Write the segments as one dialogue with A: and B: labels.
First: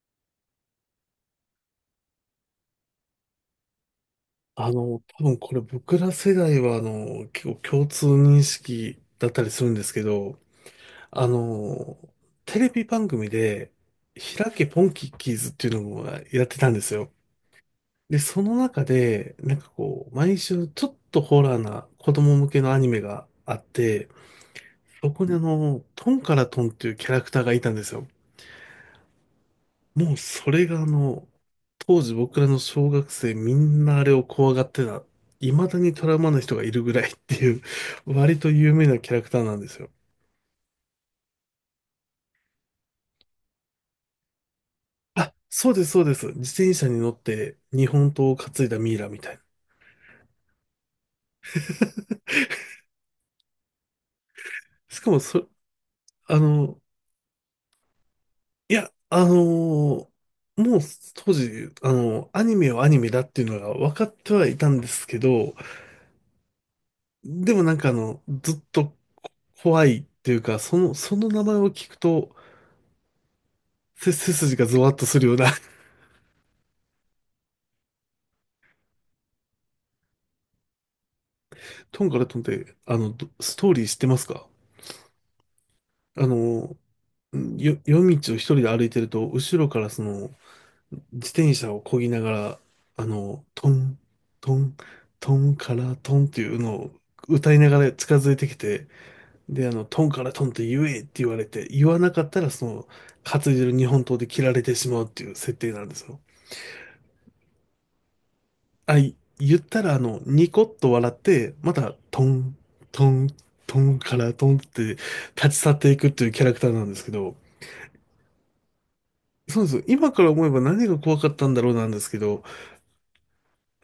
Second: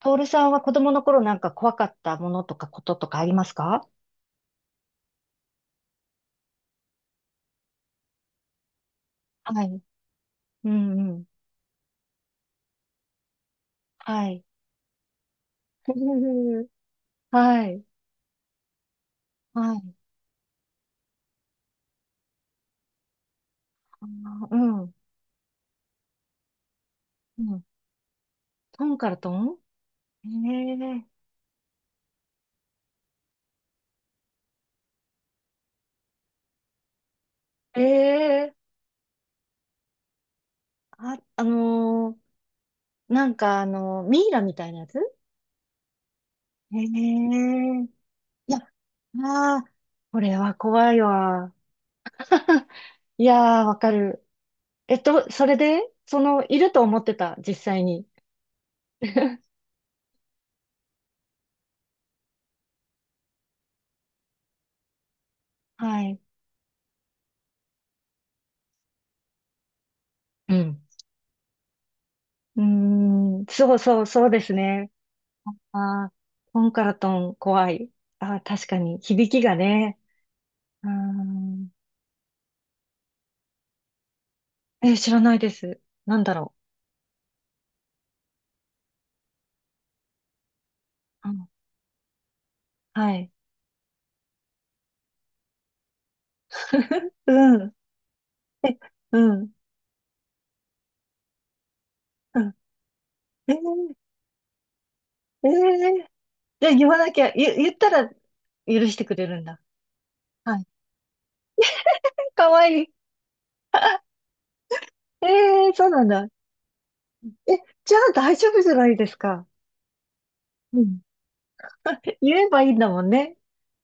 A: トールさんは子供の頃なんか怖かったものとかこととかありますか？
B: 多分これ僕ら世代は、結構共通認識だったり
A: は
B: するん
A: い。
B: ですけど、
A: うんう
B: あ
A: ん。
B: の、テレビ番組で、
A: はい。
B: 開けポンキッキーズっていうのもやってた んですよ。
A: はい。
B: で、その中で、なんか
A: はい。
B: こう、毎週ちょっとホラーな子供向けのアニメがあっ
A: あ
B: て、
A: ーうん。
B: そこにトンからトンっていうキャラクタ
A: う
B: ーがい
A: ん。
B: たんですよ。
A: トンからトン。
B: もうそれが
A: え
B: 当時僕らの小学生みんなあれを怖がってた。未だにトラウマな人がいるぐらいっていう、
A: え
B: 割と
A: ええ
B: 有名なキャラクターなんですよ。
A: あ、なんかミイラみたいなやつ？
B: あ、そうです、そうです。自転
A: え
B: 車に乗って
A: え
B: 日本刀を
A: いや、
B: 担いだミイラみたいな。
A: ああ、これは怖いわ。いやー、わかる。
B: しかも
A: そ
B: そ、
A: れで、
B: あ
A: いる
B: の、
A: と思ってた、実際に。
B: いや、あの ーもう当時、アニメはアニメだっていうのが分かってはいたんですけど、
A: はい。
B: でもなんかずっとこ怖いっていう
A: う
B: か、そ
A: ん。
B: の、その名前を聞くと、
A: うーん、そうそう、
B: せ
A: そう
B: 背
A: です
B: 筋がゾ
A: ね。
B: ワッとするような
A: ああ、トンカラトン怖い。ああ、確かに、響きがね。うーん、
B: トンからトンって、ストーリー知ってますか？
A: え、知らないです。なん
B: あ
A: だろ
B: の、んよ、夜道を一人で歩いてると、後ろから
A: う。
B: 自
A: うん、
B: 転車を漕ぎながら、
A: はい。
B: トン、トン、トンからトンっていうのを 歌
A: う
B: いな
A: ん。
B: がら近づいてき
A: え、
B: て、
A: うん。
B: で、トンからトンって言えって言われて、言わなかっ
A: う
B: たら
A: ん。
B: 担
A: え
B: いでる日
A: ー、
B: 本刀で切られてしまうっていう
A: え
B: 設定なんです
A: ー、
B: よ。
A: じゃあ言わなきゃ、言ったら許し
B: あ、
A: てく
B: い
A: れるん
B: 言
A: だ。
B: ったら、ニ
A: は
B: コ
A: い。
B: ッと笑って、また、ト
A: か
B: ン、
A: わいい。
B: トン、トン からトンって
A: え
B: 立ち
A: え
B: 去
A: ー、
B: っ
A: そう
B: てい
A: なん
B: くって
A: だ。
B: いうキャラクターなんですけど、
A: え、じゃあ大丈夫じゃないですか？
B: そうです。今から思えば
A: う
B: 何が
A: ん。
B: 怖かったんだろうなんです けど、
A: 言えばいいんだもんね。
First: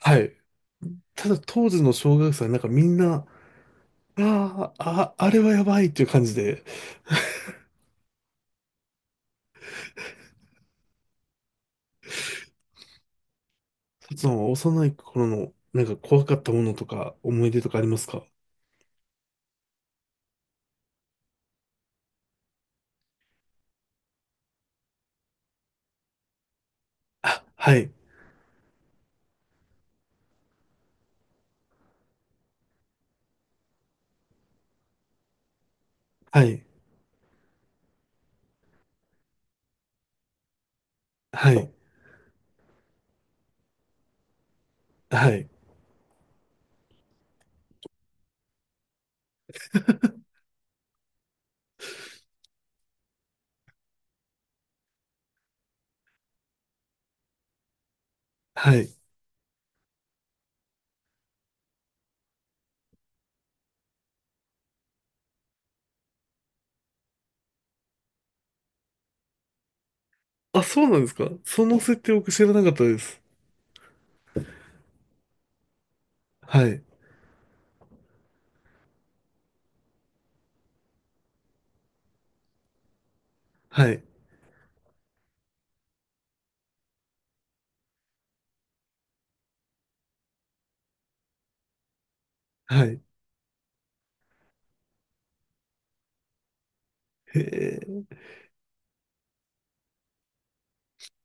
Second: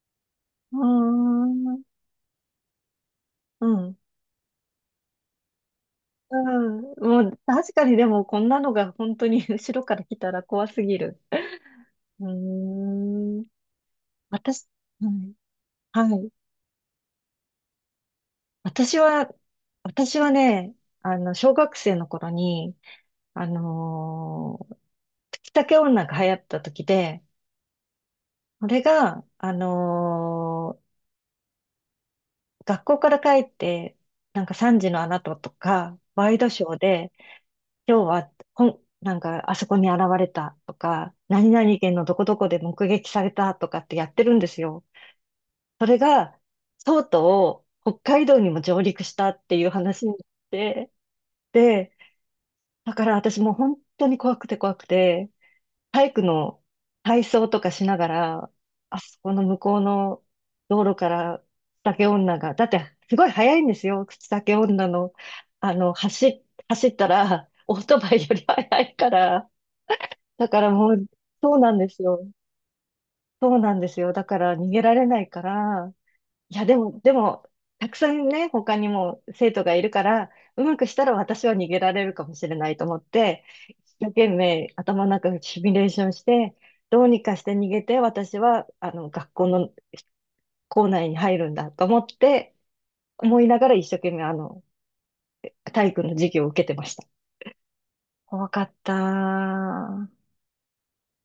B: はい。
A: うー
B: ただ当時の
A: ん。
B: 小学生はなんかみんな、
A: うん。
B: あれはやばいっていう感じ
A: う
B: で、
A: ん。もう、確かにでも、こんなのが本当に 後ろから来たら怖すぎる。うーん。
B: その
A: 私、
B: 幼い
A: う
B: 頃
A: ん、
B: のなんか
A: は
B: 怖
A: い。
B: かったものとか思い出とかありますか？
A: 私は、私はね、小学生の頃に、あのー、月竹女が流行った時で、
B: あ、はい、
A: これが、学校から帰って、なんか3時のあなたとか、ワイ
B: は
A: ドシ
B: い、
A: ョーで、今日は、なんか、あそこに現れたとか、何
B: はい、
A: 々県のどこどこで目撃されたとかってやってるんですよ。
B: はい、
A: それが、とうとう北海道にも上陸したっていう話になって、で、だから私もう本当に怖くて怖くて、体育の体操とかしながら、
B: はい。
A: あそこの向こうの道路から酒女が、だってすごい速いんですよ、口酒女の、あの、走っ、走ったら、オートバイより速いから、だか
B: あ、
A: ら
B: そう
A: も
B: なん
A: う、
B: ですか？
A: そう
B: そ
A: なん
B: の
A: で
B: 設
A: す
B: 定
A: よ。
B: 僕知らなかったです。
A: そうなんですよ。だから逃げられないから、い
B: は
A: や、で
B: い。
A: も、でも、たくさんね、他にも生徒がいるから、うまくしたら私は逃げられるかもしれないと思って、一
B: はい。
A: 生懸命頭の中でシミュレーションして、どうにかして逃げて、私は、学校の校内に入るんだと思って、
B: はい。
A: 思いながら一生懸命、体育の授業を受けてました。
B: へえ。い
A: 怖かった。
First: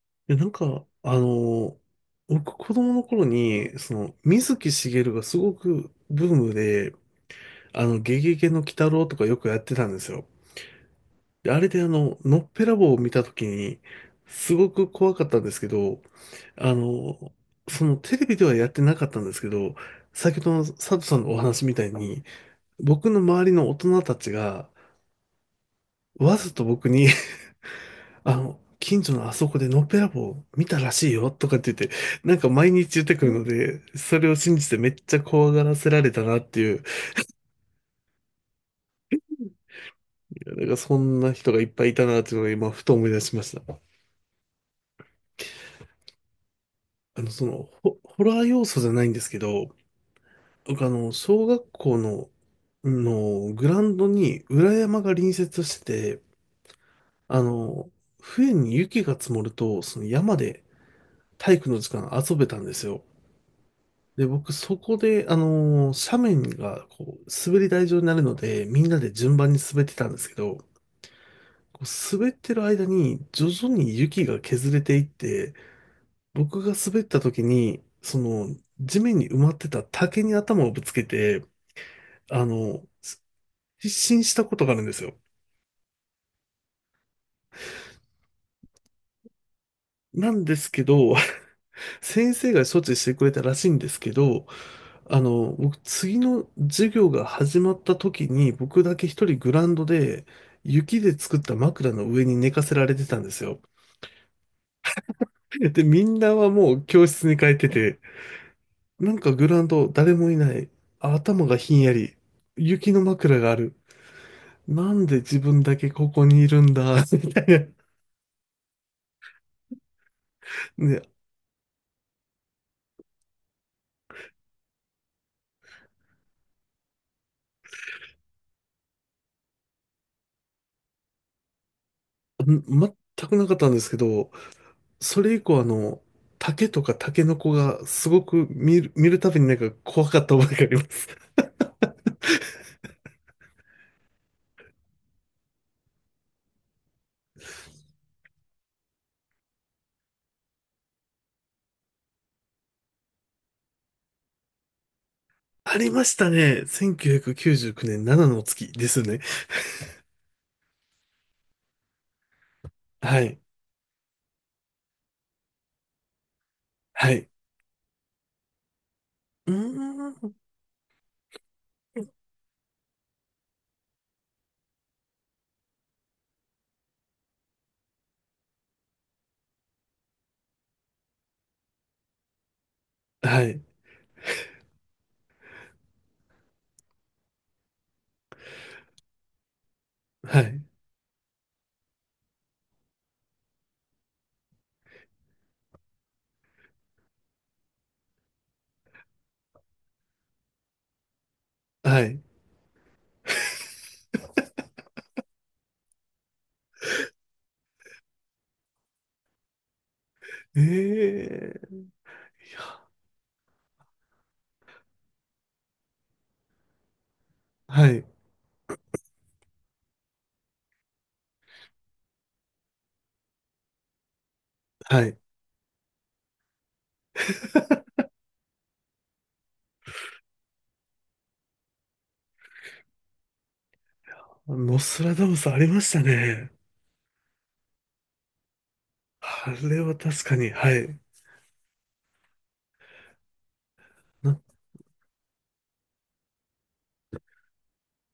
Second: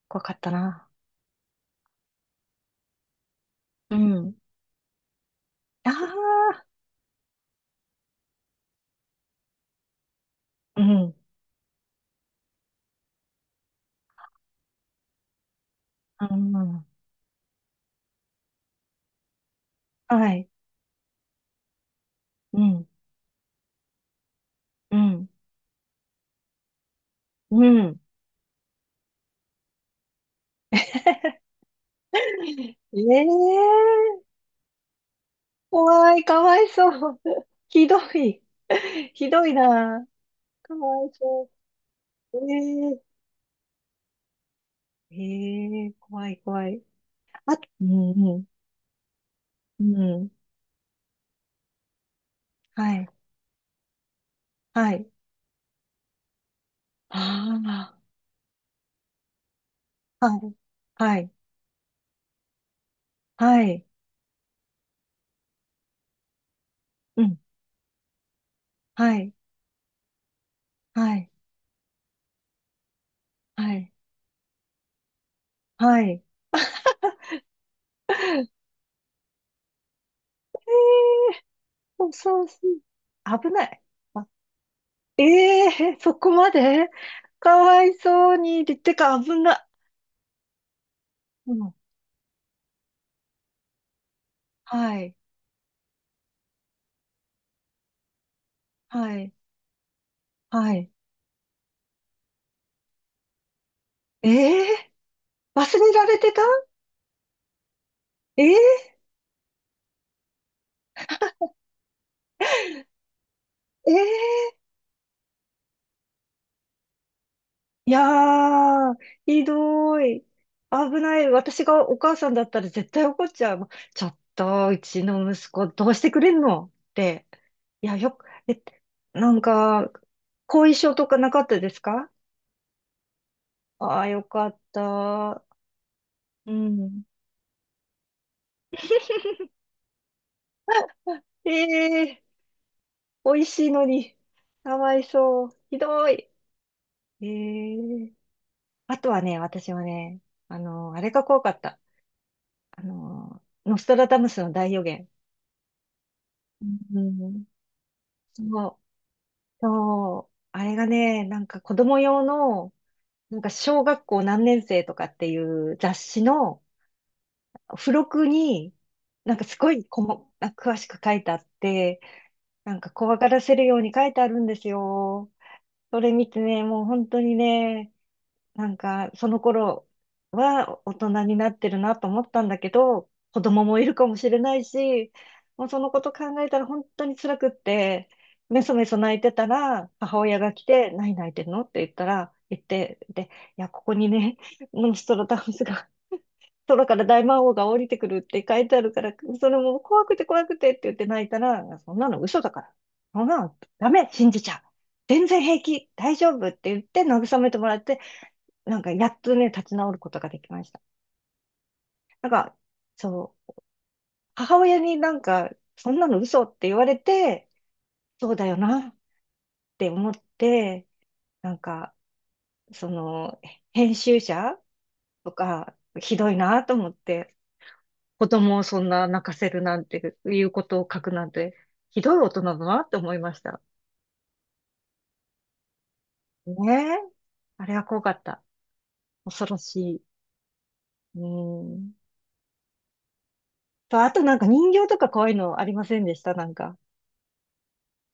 A: 怖か
B: や
A: っ
B: な
A: た
B: んか、
A: な。
B: 僕子供の頃に、
A: うん。
B: 水木しげるがすご
A: あ
B: くブーム
A: あ、
B: で、ゲゲゲの鬼太郎とかよくやってたんですよ。
A: うん。
B: であれでのっぺらぼうを見た時に、すごく怖かったんですけど、あ
A: あ
B: の、そのテレビではやってなかったんですけど、
A: あ、は
B: 先ほ
A: い。
B: どの佐藤さんのお話みたいに、
A: うん、
B: 僕の周りの大人たちが、
A: うん、
B: わざと僕に
A: うん。
B: 近所のあそこでのっぺらぼう見たらしいよとかっ て言って、なんか毎日言ってくるので、
A: ええ
B: それを信じてめっちゃ怖がらせられ
A: 怖い、
B: たな
A: か
B: っ
A: わ
B: て
A: い
B: いう、い
A: そう。ひどい。ひどいな。
B: やなん
A: か
B: かそ
A: わい
B: んな
A: そ
B: 人がいっぱいいたなってい
A: う。
B: うのが今ふと
A: え
B: 思い出しました。
A: えええ怖い、怖い。あ、うん、
B: ホラ
A: う
B: ー
A: ん、
B: 要素じゃないんですけど、
A: うん。
B: 僕小学校の、
A: はい、
B: のグラウンドに裏
A: は
B: 山
A: い。
B: が隣接してて、あの、
A: あ
B: 冬に雪が積もると、その
A: あ、
B: 山
A: はい、
B: で
A: はい、
B: 体育の時間遊べたんですよ。
A: はい、
B: で、僕、そこで、斜面が、こ
A: う
B: う、
A: ん、
B: 滑り台状になるので、みんな
A: は
B: で
A: い、
B: 順番に滑ってたんですけど、
A: はい、
B: こう滑ってる間に、徐
A: は
B: 々
A: い、
B: に雪が削れていって、
A: はい。
B: 僕が滑った時に、地面に埋まってた竹に頭をぶつけて、
A: そうそ
B: あ
A: うそ
B: の、す
A: う。危ない。
B: 失神したことがあるんですよ。
A: ええそこまでかわいそうに。でてか、危な。
B: なんですけど、
A: うん。
B: 先生が処置してくれたらしいんですけど、
A: はい。
B: 僕、次の授業が始まった時に、僕だけ
A: は
B: 一
A: い。
B: 人グラウンドで、
A: はい。
B: 雪で作った枕の上に寝かせられてたんですよ。
A: ええ 忘
B: で、
A: れ
B: み
A: られ
B: ん
A: て
B: な
A: た
B: はもう教室に帰ってて、
A: ええ
B: なんかグラウンド誰もいない。あ、頭がひんやり。雪の枕がある。
A: ええ
B: なんで自分だけここにいるんだ、みたいな。
A: いやー、ひどい。危
B: ね、
A: ない。私がお母さんだったら絶対怒っちゃう。ちょっと、うちの息子どうしてくれんのって。いや、よく、え、なんか、後遺症とかなかったですか？
B: ん全くなかったんですけ
A: ああー、よ
B: ど、
A: かっ
B: それ以
A: た。
B: 降
A: う
B: 竹とか
A: ん。
B: タケノコがすごく見るたびになんか怖かった覚えがあります。
A: ええ美味しいのに、かわいそう。ひどい。ええあとはね、私はね、あれが怖かった。ノストラダムスの大予言。
B: ありましたね。
A: うん。
B: 1999年7の
A: そ
B: 月
A: う、
B: ですね。
A: そう、あれがね、なんか子供用の、
B: は
A: な
B: い。
A: んか小学校何年生とかっていう雑誌の
B: はい。
A: 付録に、なんか
B: う
A: すごい
B: ーん。
A: あ、詳しく書いてあって、なんか怖がらせるように書いてあるんですよ。それ見てね、もう本当にね、なんか、その頃は大人になってるなと思ったんだけど、子
B: はい。
A: 供もいるかもしれないし、もうそのこと考えたら本当に辛くって、めそめそ泣いてたら、母親
B: は
A: が
B: い。
A: 来て、何泣いてるのって言ったら、言って、で、いや、ここにね、モンストロダウンスが、空から大魔王が降りてくるって書いてあるから、それも怖くて怖くてって言って泣いたら、そん
B: は
A: な
B: い。
A: の嘘だから。そんなのダメ、信じちゃう。全然平気、大丈夫って言って慰めてもらって、なんか、やっとね、立ち直ることができ
B: え
A: ました。
B: え、
A: なん
B: い
A: か、
B: や、
A: そう、母親になんか、そんなの嘘って言われて、
B: はい。
A: そうだよなって思って、なんか、その、編集者
B: はい。
A: とか、ひどいなと思って、子供をそんな泣かせるなんていうことを書くなんて、ひどい大人だなって思いました。
B: ノストラダムスありましたね。
A: ねえ。あれは怖かった。恐
B: あ
A: ろし
B: れは
A: い。
B: 確かに、はい。
A: うん。と、あとなん
B: な
A: か人形とか怖いのありませんでしたなんか？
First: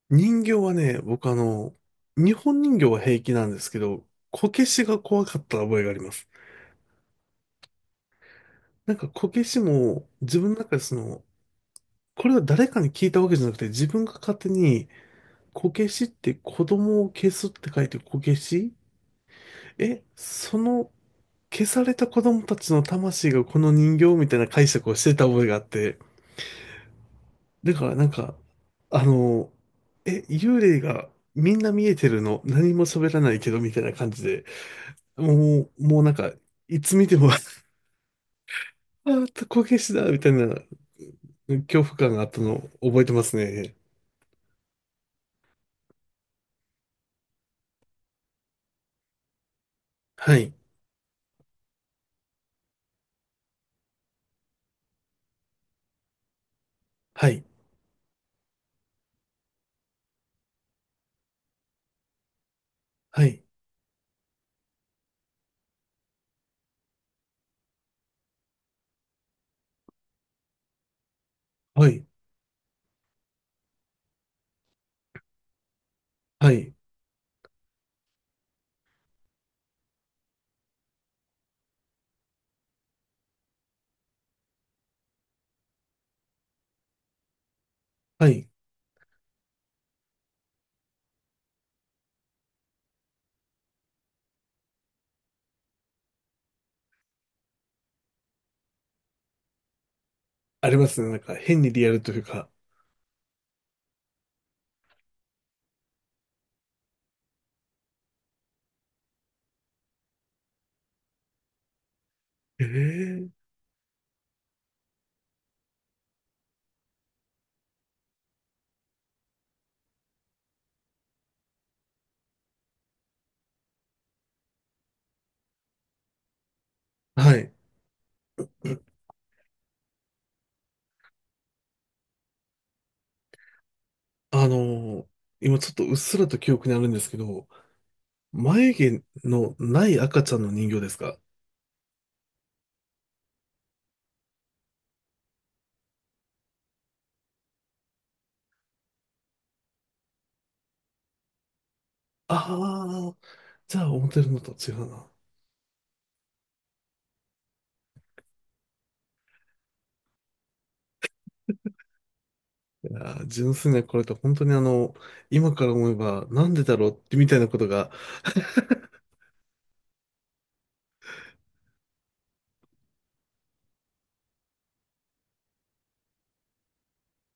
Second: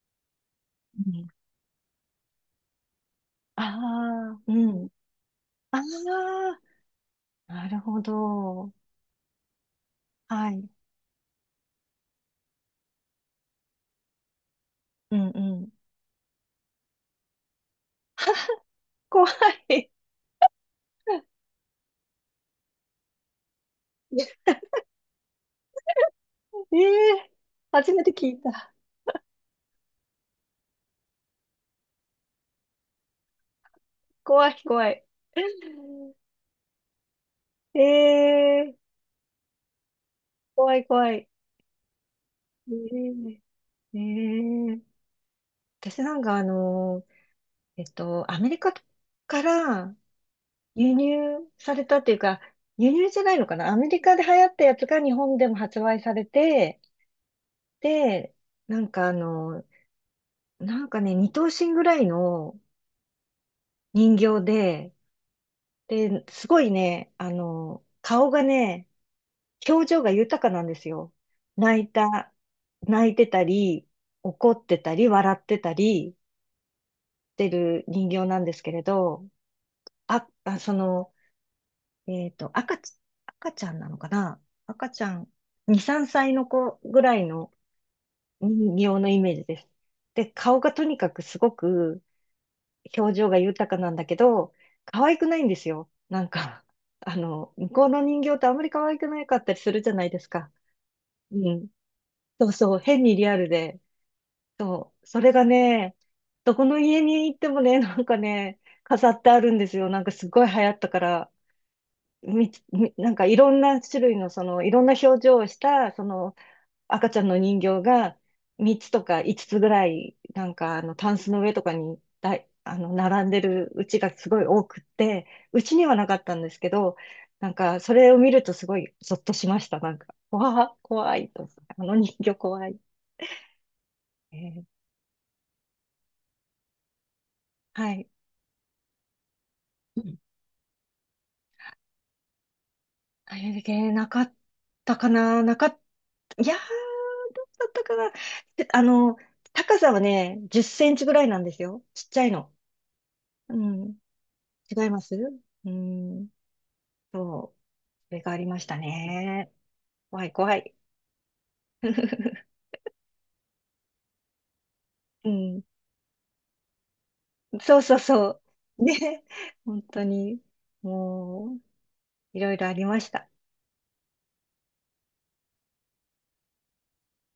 B: 人形はね、
A: うん
B: 僕日本人形は平気なんですけど、
A: ああ、
B: こ
A: う
B: けし
A: ん。
B: が怖かった
A: あ
B: 覚えがあります。
A: あ、なるほど。
B: なんかこけしも自
A: は
B: 分の
A: い。
B: 中でこれは誰かに聞いたわけじゃなくて自分が勝手に
A: うんう
B: こ
A: ん。
B: けしって子供を消すって書いてこけし、
A: 怖い。
B: その 消された子供たちの魂がこの人形みたいな解釈をしてた覚えがあって。
A: ええ
B: だか
A: 初
B: ら
A: め
B: な
A: て
B: ん
A: 聞
B: か、
A: いた。
B: あの、幽霊がみんな見えてるの何も喋らないけどみたいな感じで、
A: 怖い、怖い。
B: もうなん か、いつ見ても
A: ええ
B: こけしだみたいな
A: 怖い、怖い。
B: 恐怖感があったの
A: え
B: を覚えてますね。
A: えええ私なんかアメリカから
B: はい、
A: 輸入されたっていうか、輸入じゃないのかなアメリカで流行ったやつが日本でも発売されて、
B: はい、
A: で、なんかなんかね、二頭身ぐらいの
B: はい、
A: 人形で、で、すごいね、顔がね、表情が豊かなんですよ。泣
B: は
A: い
B: い、
A: た、泣いてたり、怒ってたり、笑ってたり
B: はい、
A: してる人形なんですけれど、あ、あ、その、えっと、赤ち、赤ちゃんなのかな赤ちゃん、2、3歳の子ぐらいの
B: はい。
A: 人形のイメージです。で、顔がとにかくすごく表情が豊かなんだけど、可愛くないんですよ。なんか、向こうの人形ってあんまり可愛くなかったりするじゃないですか。
B: ありますね。なんか
A: う
B: 変
A: ん。
B: にリアルという
A: そ
B: か。
A: うそう、変にリアルで。そう、それがね、どこの家に行ってもね、なんかね、飾ってあるんですよ。なんかすごい流行ったから、なんか
B: え
A: い
B: え、
A: ろんな種類の、その、いろんな表情をした、その、赤ちゃんの人形が3つとか5つつぐらい、なんかタンスの上とかにだい、あの、並んでるうちがすごい多くって、うちにはなかったんですけど、
B: は
A: な
B: い。
A: んか、それを見るとすごいゾッとしました。なんか、わあ、怖いと思って。あの人形怖い。え
B: あ
A: ー
B: の今ちょっとうっすらと記憶にあるんですけど、
A: はい。
B: 眉毛のない
A: うん
B: 赤ちゃんの人形ですか？
A: あれだけなかったかな、なかった、いやー、だったかな。で高さはね、10センチぐらいなんですよ。ちっちゃい
B: あ
A: の。
B: あー、
A: う
B: じゃあ
A: ん。
B: 思ってるのと違
A: 違い
B: う
A: ま
B: な。
A: すうん。そう。それがありましたね。怖い怖い。
B: いやー純粋なこれと本当に
A: う
B: 今
A: ん。
B: から思えばなんでだろうってみたいなこと
A: そう
B: が
A: そうそう。ね。本当に、もう、いろいろありました。